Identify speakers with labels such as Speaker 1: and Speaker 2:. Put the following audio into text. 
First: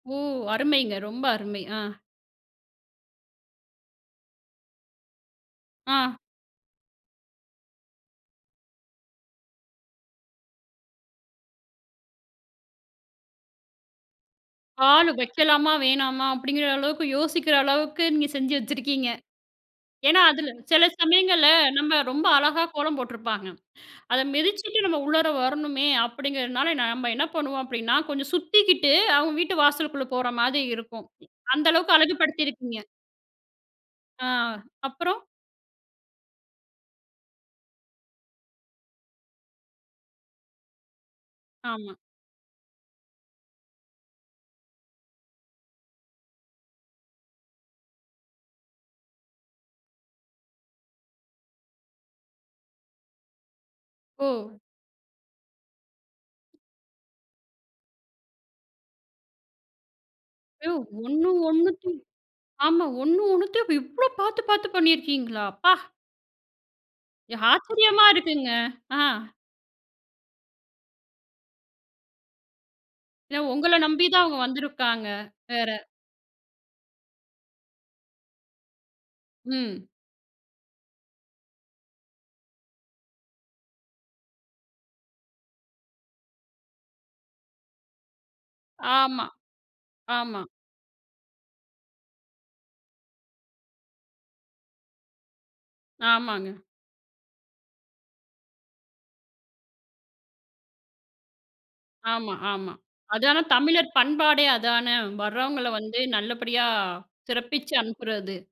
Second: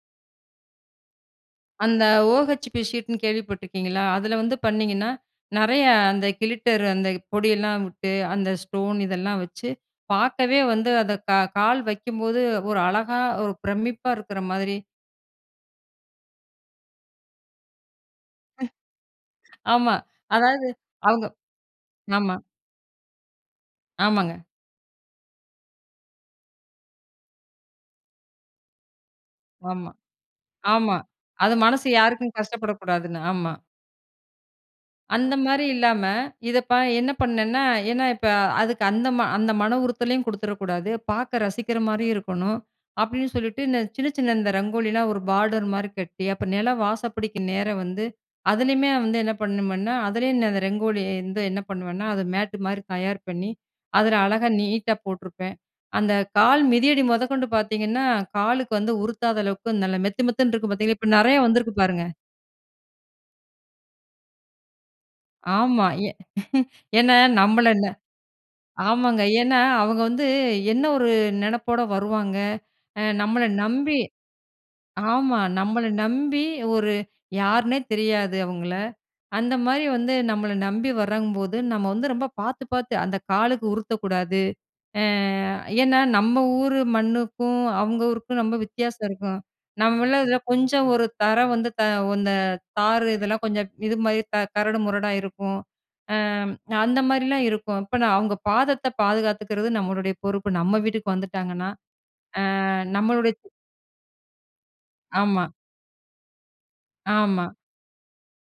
Speaker 1: ஓ! அருமைங்க. ரொம்ப அருமை. ஆ.
Speaker 2: அந்த ஓ ஹெச்பி ஷீட்ன்னு கேள்விப்பட்டுருக்கீங்களா! அதில வந்து பண்ணீங்கன்னா, நிறைய
Speaker 1: ஆ.
Speaker 2: அந்த கிளிட்டர் அந்த பொடியெல்லாம் விட்டு, அந்த ஸ்டோன் இதெல்லாம் வச்சு பார்க்கவே வந்து அத கா கால் வைக்கும்போது, ஒரு அழகா ஒரு பிரமிப்பா இருக்கிற மாதிரி
Speaker 1: கால் வைக்கலாமா? வேணாமா? அப்பிடிங்கிற அளவுக்கு யோசிக்கிற அளவுக்கு நீங்க செஞ்சு வச்சிருக்கீங்க.
Speaker 2: அ ஆமா.
Speaker 1: ஏன்னா, அதில
Speaker 2: அதாவது
Speaker 1: சில
Speaker 2: அவுங்க
Speaker 1: சமயங்கள்ல நம்ம ரொம்ப
Speaker 2: ஆமா.
Speaker 1: அழகா கோலம் போட்டிருப்பாங்க. அத
Speaker 2: ஆமாங்க.
Speaker 1: மிதிச்சிட்டு நம்ம உள்ளர வரணுமே அப்பிடிங்கிறனால நம்ம என்ன பண்ணுவோம் அப்பிடின்னா, கொஞ்சம் சுத்திக்கிட்டு அவுங்க வீட்டு
Speaker 2: ஆமா.
Speaker 1: வாசலுக்குள்ளே போறமாரி
Speaker 2: ஆமா
Speaker 1: இருக்கும்.
Speaker 2: அது
Speaker 1: அந்த
Speaker 2: மனசு
Speaker 1: அளவுக்கு
Speaker 2: யாருக்கும்
Speaker 1: அழகுபடுத்தியிருக்கீங்க!
Speaker 2: கஷ்டப்படக்கூடாதுன்னு, ஆமா.
Speaker 1: ஆ, அப்புறம்
Speaker 2: அந்தமாரி இல்லாம இத ப என்ன பண்ணேன்னா, ஏன்னா இப்ப அதுக்கு அந்த அந்த ம மன உறுத்தலையும் கொடுத்துற கூடாது, பார்க்க ரசிக்கிற
Speaker 1: ஆமா.
Speaker 2: மாரியும் இருக்கணும். அப்பிடின்னு சொல்லிட்டு, இந்த சின்ன, சின்ன இந்த ரங்கோலிலாம் ஒரு பார்டர்மாரி கட்டி, அப்ப நிலம் வாசல் பிடிக்கி நேர வந்து அதிலேயுமே வந்து என்ன பண்ணுமேன்னா, அதுலேயும் நான் அந்த ரங்கோலி வந்து என்ன பண்ணுவேன்னா, அத மேட்டு மாரி தயார் பண்ணி அதில அழகா
Speaker 1: ஓ!
Speaker 2: நீட்டா போட்டிருப்பேன். அந்த கால் மிதியடி முதக்கொண்டு பார்த்தீங்கன்னா, காலுக்கு வந்து உருத்தாத அளவுக்கு நல்ல மெத்து மெத்துன்னு இருக்கு
Speaker 1: யோவ்.
Speaker 2: பார்த்தீங்களா! இப்ப
Speaker 1: ஒண்ணு
Speaker 2: நிறையா வந்திருக்கு
Speaker 1: ஒன்னத்தையும்,
Speaker 2: பாருங்க!
Speaker 1: ஆமா ஒண்ணு ஒன்னத்தையும் இவ் இவ்ளோ பார்த்து, பார்த்து பண்ணியிருக்கீங்களா, அப்பா!
Speaker 2: ஆமா ஏ ஏன்னா
Speaker 1: எ
Speaker 2: நம்மள ந
Speaker 1: ஆச்சரியமா இருக்குங்க. ஆ.
Speaker 2: ஆமாங்க. ஏன்னா அவுங்க வந்து என்ன ஒரு நினைப்போட வருவாங்க. அ
Speaker 1: இல்ல,
Speaker 2: நம்மள
Speaker 1: உங்கள
Speaker 2: நம்பி
Speaker 1: நம்பி தான் அவுங்க வந்திருக்காங்க,
Speaker 2: ஆமா
Speaker 1: வேற.
Speaker 2: நம்மள நம்பி ஒரு யாருன்னே தெரியாது அவுங்கள. அந்தமாரி
Speaker 1: ம்.
Speaker 2: வந்து நம்மள நம்பி வர்றங்கபோது, நம்ம வந்து ரொம்ப பார்த்து, பார்த்து அந்த காலுக்கு உருத்தக்கூடாது, ஏ ஏன்னா, நம்ம ஊர் மண்ணுக்கும், அவுங்க ஊருக்கும் ரொம்ப வித்தியாசம்
Speaker 1: ஆமா,
Speaker 2: இருக்கும். நம்மமேள இதில
Speaker 1: ஆமா.
Speaker 2: கொஞ்சம் ஒரு தரம் வந்து த அந்த தாறு இதெல்லாம் கொஞ்சம் இதுமாரி க கரடு முரடா இருக்கும்.
Speaker 1: ஆமாங்க.
Speaker 2: ஆம், அந்த மாரிலாம் இருக்கும். இப்ப நான் அவுங்க பாதத்த பாதுகாத்துக்கிறது நம்மளுடைய பொறுப்பு. நம்ம வீட்டுக்கு வந்துட்டாங்கன்னா!
Speaker 1: ஆமா,
Speaker 2: ஆ.
Speaker 1: ஆமா.
Speaker 2: நம்மளுடைய
Speaker 1: அதானே தமிழர் பண்பாடே அதானே!
Speaker 2: ஆமா.
Speaker 1: வர்றவங்கள வந்து நல்லபடியா
Speaker 2: ஆமா.
Speaker 1: சிறப்பிச்சு அனுப்புறது.